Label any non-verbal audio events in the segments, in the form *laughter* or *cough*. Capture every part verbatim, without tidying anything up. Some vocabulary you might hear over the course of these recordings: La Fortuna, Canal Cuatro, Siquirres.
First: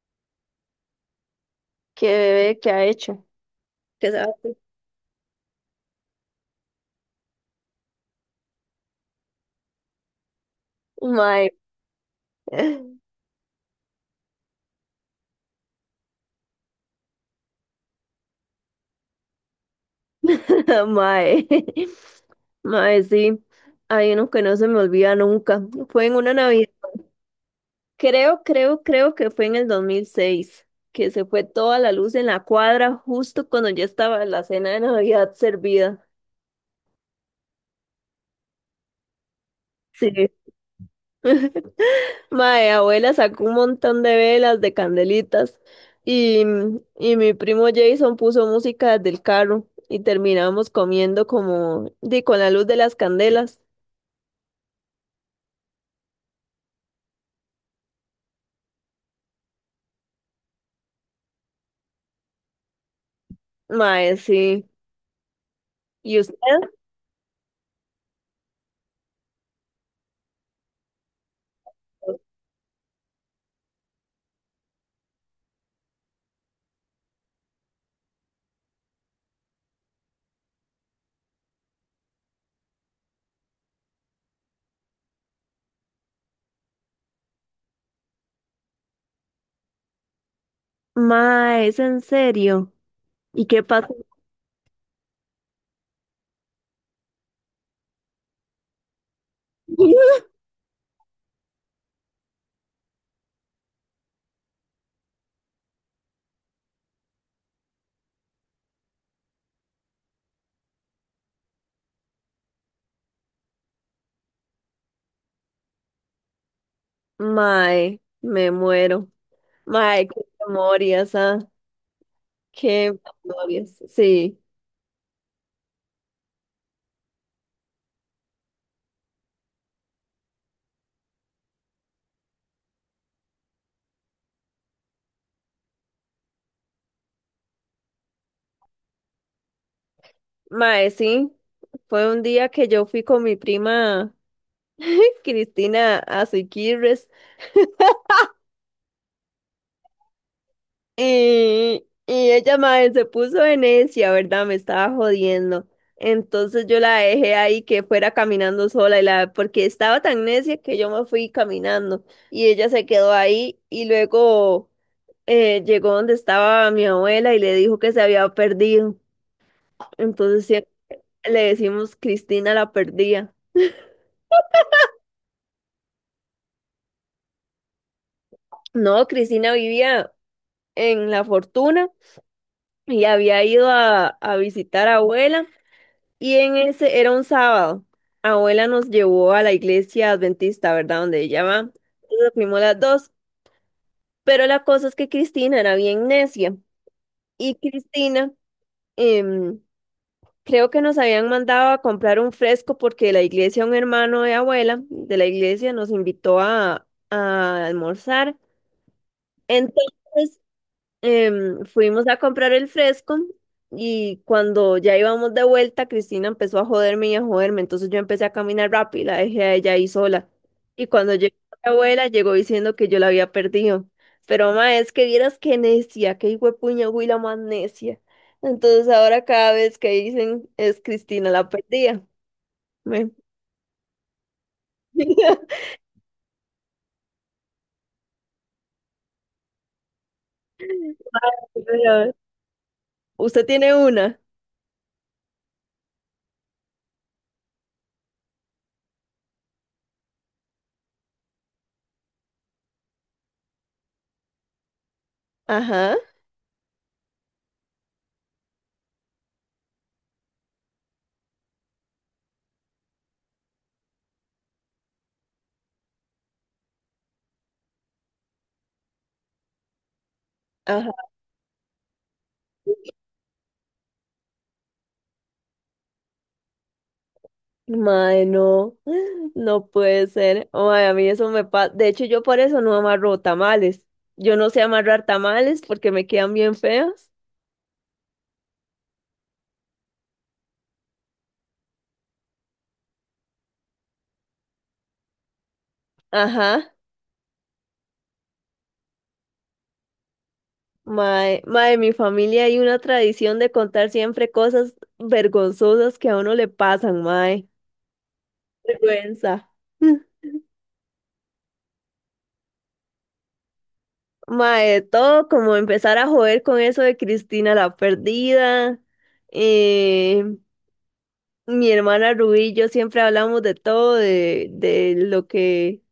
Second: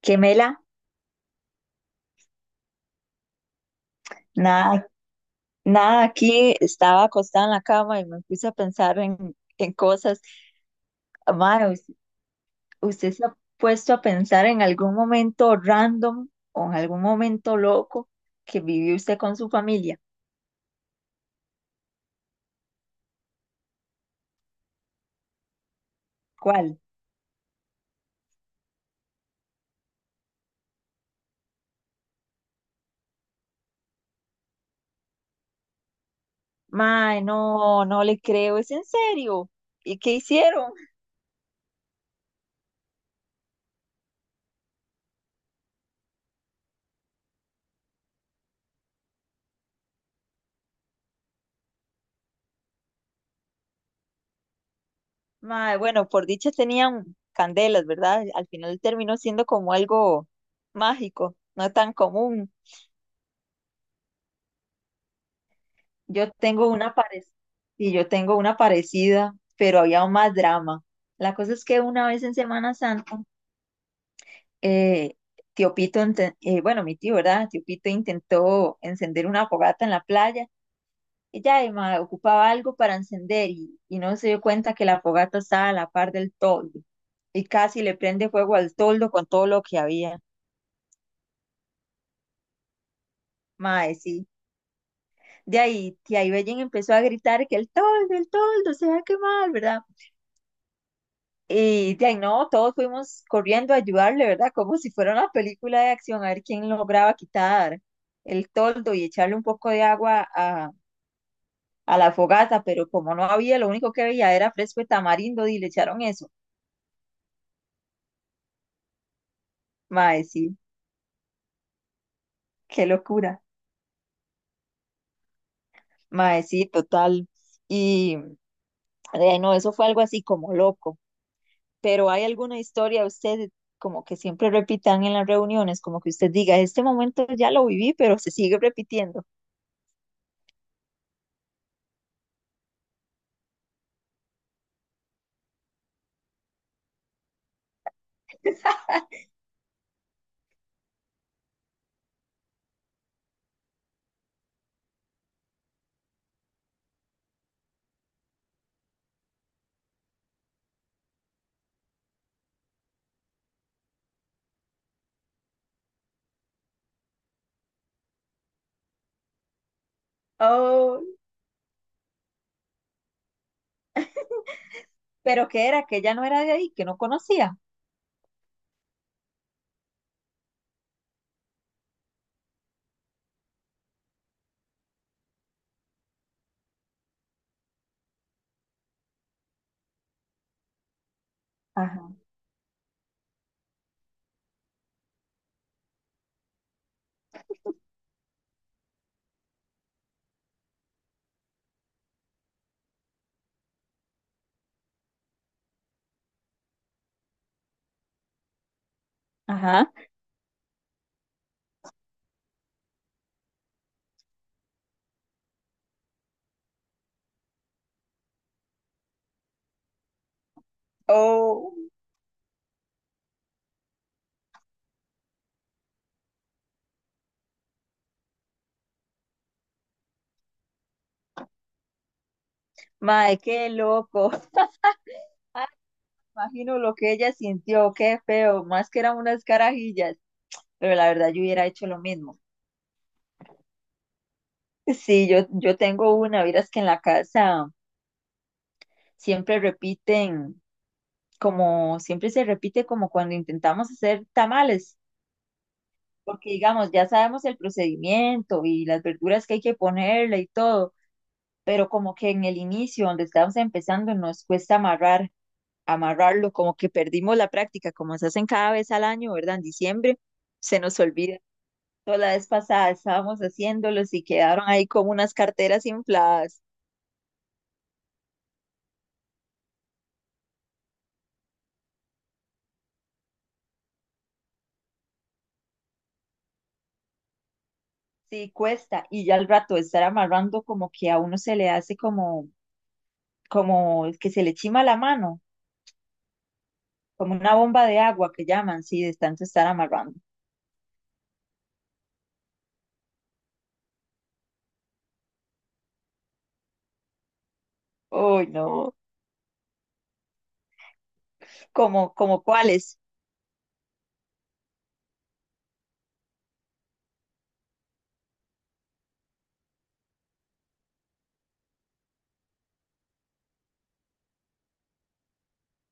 Qué mela, ¿Qué bebé que ha hecho? ¿Qué sabe? nada, nada aquí, estaba acostada en la cama y me puse a pensar en, en cosas. Mae. Mae, ¿us- *laughs* ¿usted se ha puesto a pensar en algún momento random o en algún momento loco que vivió usted con su familia? Mae. Mae, sí. Hay uno que no se me olvida nunca. Fue en una Navidad. ¿Cuál? Creo, creo, creo que fue en el dos mil seis, que se fue toda la luz en la cuadra justo cuando ya estaba la cena de Navidad servida. Mae, no, no le creo, es en serio. ¿Y qué Sí. hicieron? Mae, abuela sacó un montón de velas, de candelitas y, y mi primo Jason puso música del carro y terminamos comiendo como di con la luz de las candelas. Mae, bueno, por dicha tenían candelas, ¿verdad? Al final terminó siendo como algo mágico, no tan común. Mae, sí. ¿Y Yo usted? tengo una parecida, y yo tengo una parecida, pero había más drama. La cosa es que una vez en Semana Santa, eh, tío Pito, inte- eh, bueno, mi tío, ¿verdad? Tío Pito intentó encender una fogata en la playa. Ella además ocupaba algo para encender y, y no se dio cuenta que la fogata estaba a la par del toldo y casi le prende fuego al toldo con todo lo que había. Mae, ¿es en serio? ¿Y qué Mae, pasó? sí. De ahí, tía Ibellen empezó a gritar que el toldo, el toldo se va a quemar, ¿verdad? *laughs* Y de ahí no, todos fuimos corriendo a ayudarle, ¿verdad? Como si fuera una película de acción, a ver quién lograba quitar el toldo y echarle un poco de agua a, a la fogata, pero como no había, lo único que veía era fresco de tamarindo y le echaron eso. Mae, me muero. Mae, qué Mae, sí, memorias, ah, qué qué locura. memorias. Sí, Mae, sí, total. Y de ahí no, eso fue algo así como loco. Pero ¿hay alguna historia usted como que siempre repitan en las reuniones, como que usted diga, este momento ya lo viví, pero se sigue repitiendo? mae, sí. Fue un día que yo fui con mi prima *laughs* Cristina a Siquirres. Y, y ella mae, se puso de necia, ¿verdad? Me estaba jodiendo. Entonces yo la dejé ahí que fuera caminando sola y la, porque estaba tan necia que yo me fui caminando y ella se quedó ahí y luego eh, llegó donde estaba mi abuela y le dijo que se había perdido. Entonces sí, Ay, le decimos Cristina la perdía. pero que era que ella no era de ahí, que no conocía. No, Cristina vivía en La Fortuna y había ido a, a visitar a abuela. Y en ese era un sábado. Abuela nos llevó a la iglesia adventista, ¿verdad? Donde ella va. Ajá. Entonces fuimos las dos. Pero la cosa es que Cristina era bien necia. Y Cristina, em, creo que nos habían mandado a comprar un fresco porque la iglesia, un hermano de abuela de la iglesia, nos invitó a, a almorzar. Ajá. Entonces em, fuimos a comprar el fresco y cuando ya íbamos de vuelta, Cristina empezó a joderme y a joderme, entonces yo empecé a caminar rápido, y la dejé a ella ahí sola. Y cuando llegó mi Oh, abuela, llegó diciendo que yo la había perdido. Pero ma, es que vieras qué necia, qué hijuepuña güila más necia. Entonces ahora cada vez que dicen es Cristina la perdía. Me- mae, qué loco. *laughs* *laughs* Imagino lo que ella sintió, qué feo, más que eran unas carajillas, pero la verdad yo hubiera hecho lo Pero, mismo. ¿usted tiene una? Sí, yo, yo tengo una, verás que en la casa siempre repiten, como siempre se repite como cuando intentamos hacer tamales, Ajá, porque digamos, ya sabemos el procedimiento y las verduras que hay que ponerle y todo, pero como que en el inicio, donde estamos empezando, nos cuesta amarrar amarrarlo, como que perdimos la práctica, como se hacen cada vez al año, ¿verdad? En diciembre se ajá. nos olvida. Toda la vez pasada estábamos haciéndolos y quedaron ahí como unas carteras infladas. Mae, no, *laughs* no puede ser. Mae, a mí eso me pasa. De hecho, yo por eso no amarro tamales. Yo no sé amarrar tamales porque me quedan bien feos. Sí, cuesta. Y ya al rato de estar amarrando, como que a uno se le hace como, como que se le chima la mano, Ajá. como una bomba de agua que llaman, sí, de tanto estar amarrando. Mae, mae, en mi familia hay una tradición de contar siempre cosas vergonzosas que a uno le pasan, mae. Uy, no. Vergüenza. *laughs* Mm. Como, como cuáles. Mae, todo como empezar a joder con eso de Cristina la perdida. Eh, mi hermana Rubí y yo siempre hablamos de todo, de, de lo que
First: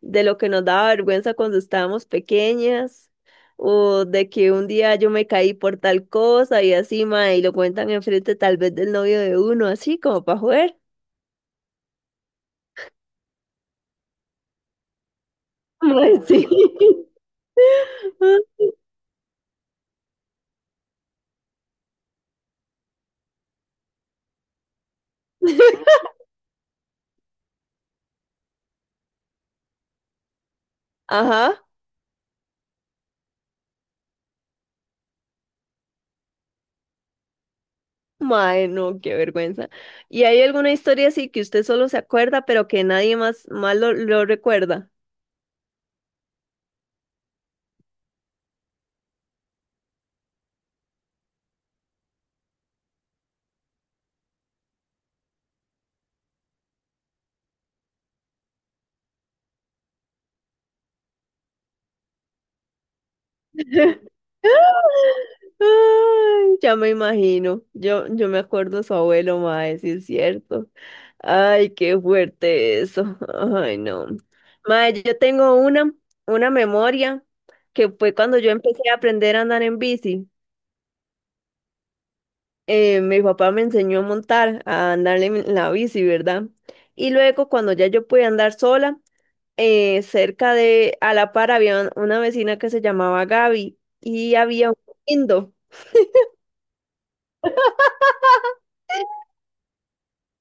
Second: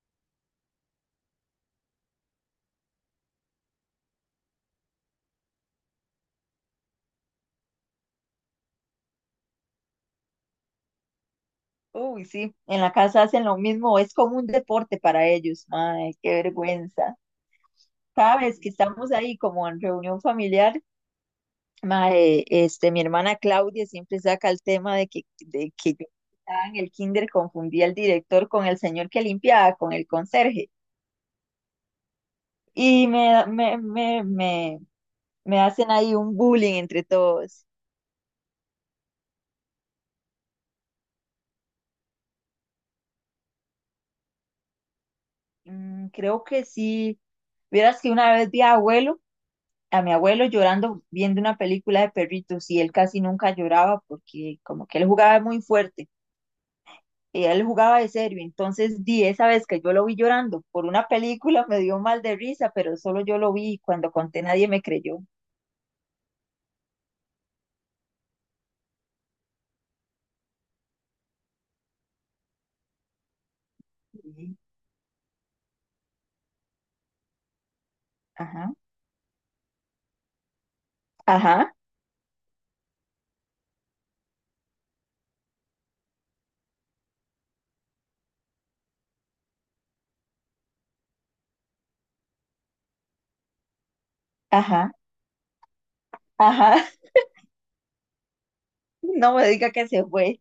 de lo que nos daba vergüenza cuando estábamos pequeñas, o de que un día yo me caí por tal cosa y así, mae, y lo cuentan enfrente tal vez del novio de uno, así como para joder. Uy, sí, en la casa hacen lo mismo, es como un deporte para ellos. Ay, Mae, qué sí. vergüenza. Sabes que estamos ahí como en reunión familiar, mae, este, mi hermana Claudia siempre saca el tema de que, de que *laughs* yo estaba en el kinder confundía al director con el señor que limpiaba, con el conserje. Ajá, Y me, me, me, me, me hacen ahí un bullying entre todos. mae, no, qué vergüenza. ¿Y hay alguna historia así que usted solo se acuerda, pero que nadie más, más, lo, lo recuerda? Mm, creo que sí. Vieras que una vez vi a abuelo, a mi abuelo llorando viendo una película de perritos y él casi nunca lloraba porque como que él jugaba muy fuerte. Y él jugaba de serio. Entonces, di esa vez que yo lo vi llorando por una película, *laughs* me dio mal de risa, pero solo yo lo vi y cuando *laughs* conté nadie me creyó. Ay, ya me imagino. Yo, yo me acuerdo de su abuelo, mae, sí es cierto. Ay, qué fuerte eso. *laughs* Ay, no. Y, Mae, yo tengo una, una memoria que fue cuando yo ajá, empecé a aprender a andar en bici. ajá, Eh, mi papá me enseñó a montar, a andar en en la bici, ¿verdad? Y luego cuando ya yo pude andar sola, eh, cerca de, a la par había una vecina que se llamaba Gaby y había un ajá, lindo. ajá. *laughs* No *laughs* me diga que se fue.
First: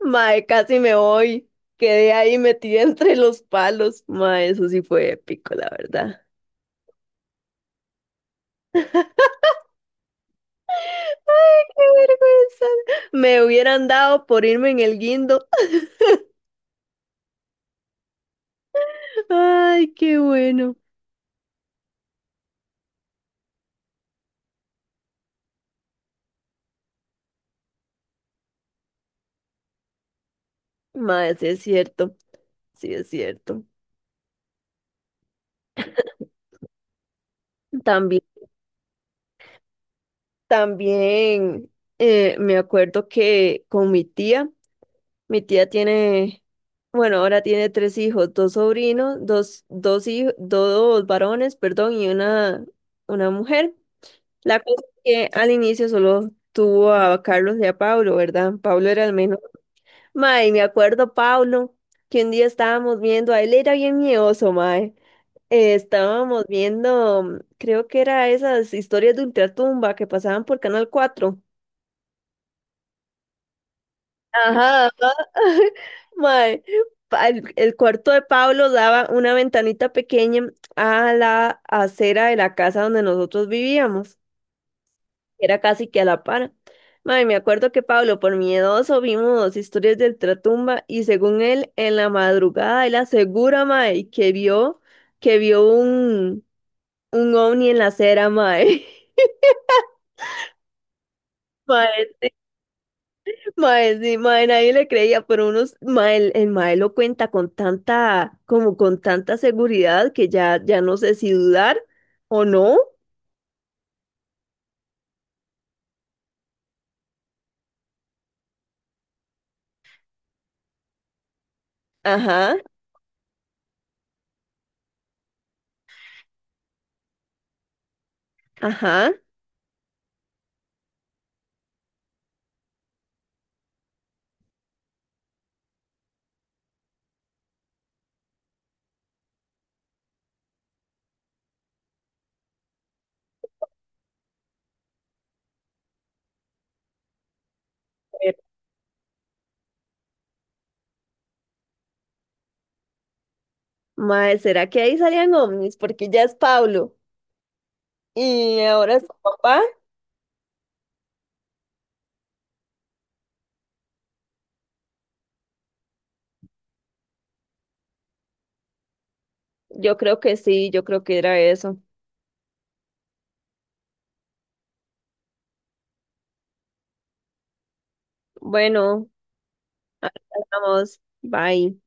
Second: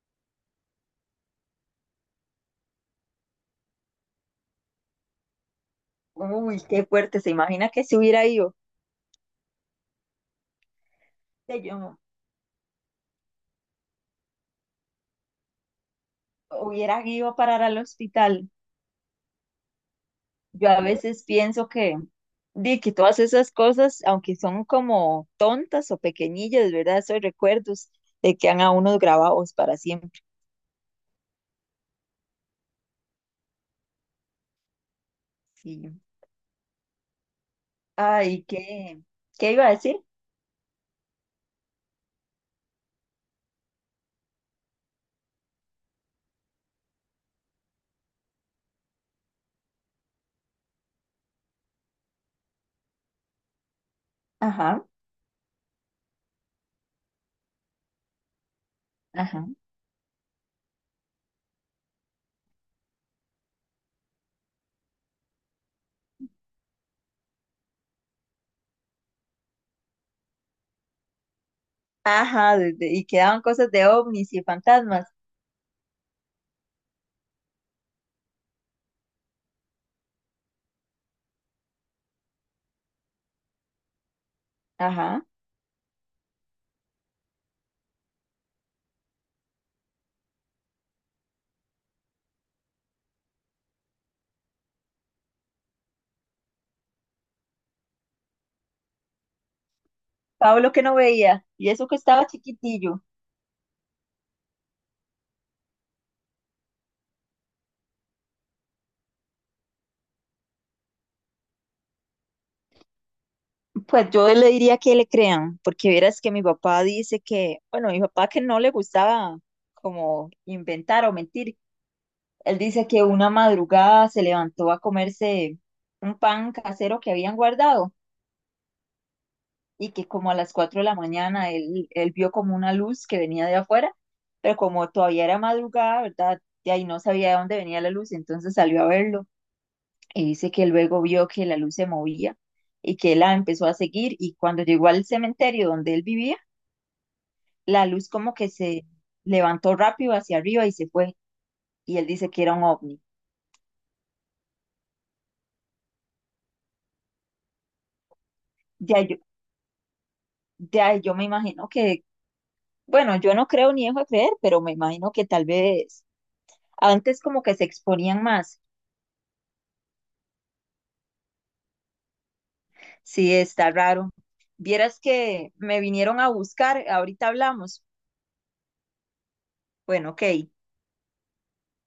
Mae, casi me voy. Quedé ahí metida *laughs* entre los palos. Mae, eso sí fue épico, la verdad. Uy, qué fuerte. ¿Se imagina que si hubiera ido? Que ¡Qué yo vergüenza! Me hubieran dado por irme en el guindo. hubiera ido a parar al hospital. *laughs* ¡Ay, qué Yo bueno! a veces pienso que, di que todas esas cosas, aunque son como tontas o pequeñillas, ¿verdad? Esos recuerdos de que han a unos grabados para siempre. Mae, sí es cierto, sí es cierto. Sí. También, Ay, ¿qué? ¿Qué iba a decir? también eh, me acuerdo que con mi tía, mi tía tiene, bueno, ahora tiene tres hijos, dos sobrinos, dos, dos hijos, dos varones, perdón, y una, una mujer. La cosa Ajá, es que al inicio solo tuvo a Carlos y a Pablo, ¿verdad? Pablo era el menor. ajá, Mae, me acuerdo, Paulo, que un día estábamos viendo, a él era bien miedoso, mae. Eh, estábamos viendo, mm, creo que era esas historias de ultratumba que pasaban por Canal Cuatro. Ajá, de- de- y quedaban cosas de ovnis y Ajá, ajá. fantasmas. *laughs* Mae, pa- el, el cuarto de Pablo daba una ventanita pequeña a la acera de la casa donde nosotros vivíamos. Ajá. Era casi que a la par. Mae, me acuerdo que Pablo, por miedoso, vimos historias del Tratumba y según él, en la madrugada, él asegura, mae, que vio, que vio un, un ovni en la acera, mae. Pablo que no veía, *laughs* y eso que Mae, estaba chiquitillo. mae, sí, mae, nadie le creía, pero unos, mae, el, el mae lo cuenta con tanta, como con tanta seguridad que ya, ya no sé si dudar o no. Pues yo le diría que le crean, porque verás que mi papá dice que, bueno, mi papá que no le gustaba como inventar o mentir. Ajá, Él dice que una madrugada se levantó a comerse un pan casero que habían guardado, ajá. y que como a las cuatro de la mañana él, él vio como una luz que venía de afuera, pero como todavía era madrugada, ¿verdad? De ahí no sabía de dónde venía la luz, entonces salió a verlo y dice que luego vio que la luz se movía y que él la empezó a seguir y cuando llegó al cementerio donde él vivía, la luz como que se levantó rápido hacia arriba y se fue, y él dice que era un ovni. Mae, ¿será que ahí salían ovnis? Porque ya es Pablo. Y De ahora su ahí yo, papá, de ahí yo me imagino que, bueno, yo no creo ni dejo de creer, pero me imagino que tal vez antes como que se exponían más. yo creo que sí, yo creo que era eso. Sí, está raro. Vieras que me vinieron a buscar, ahorita hablamos. Bueno, Bueno, ok. vamos, bye.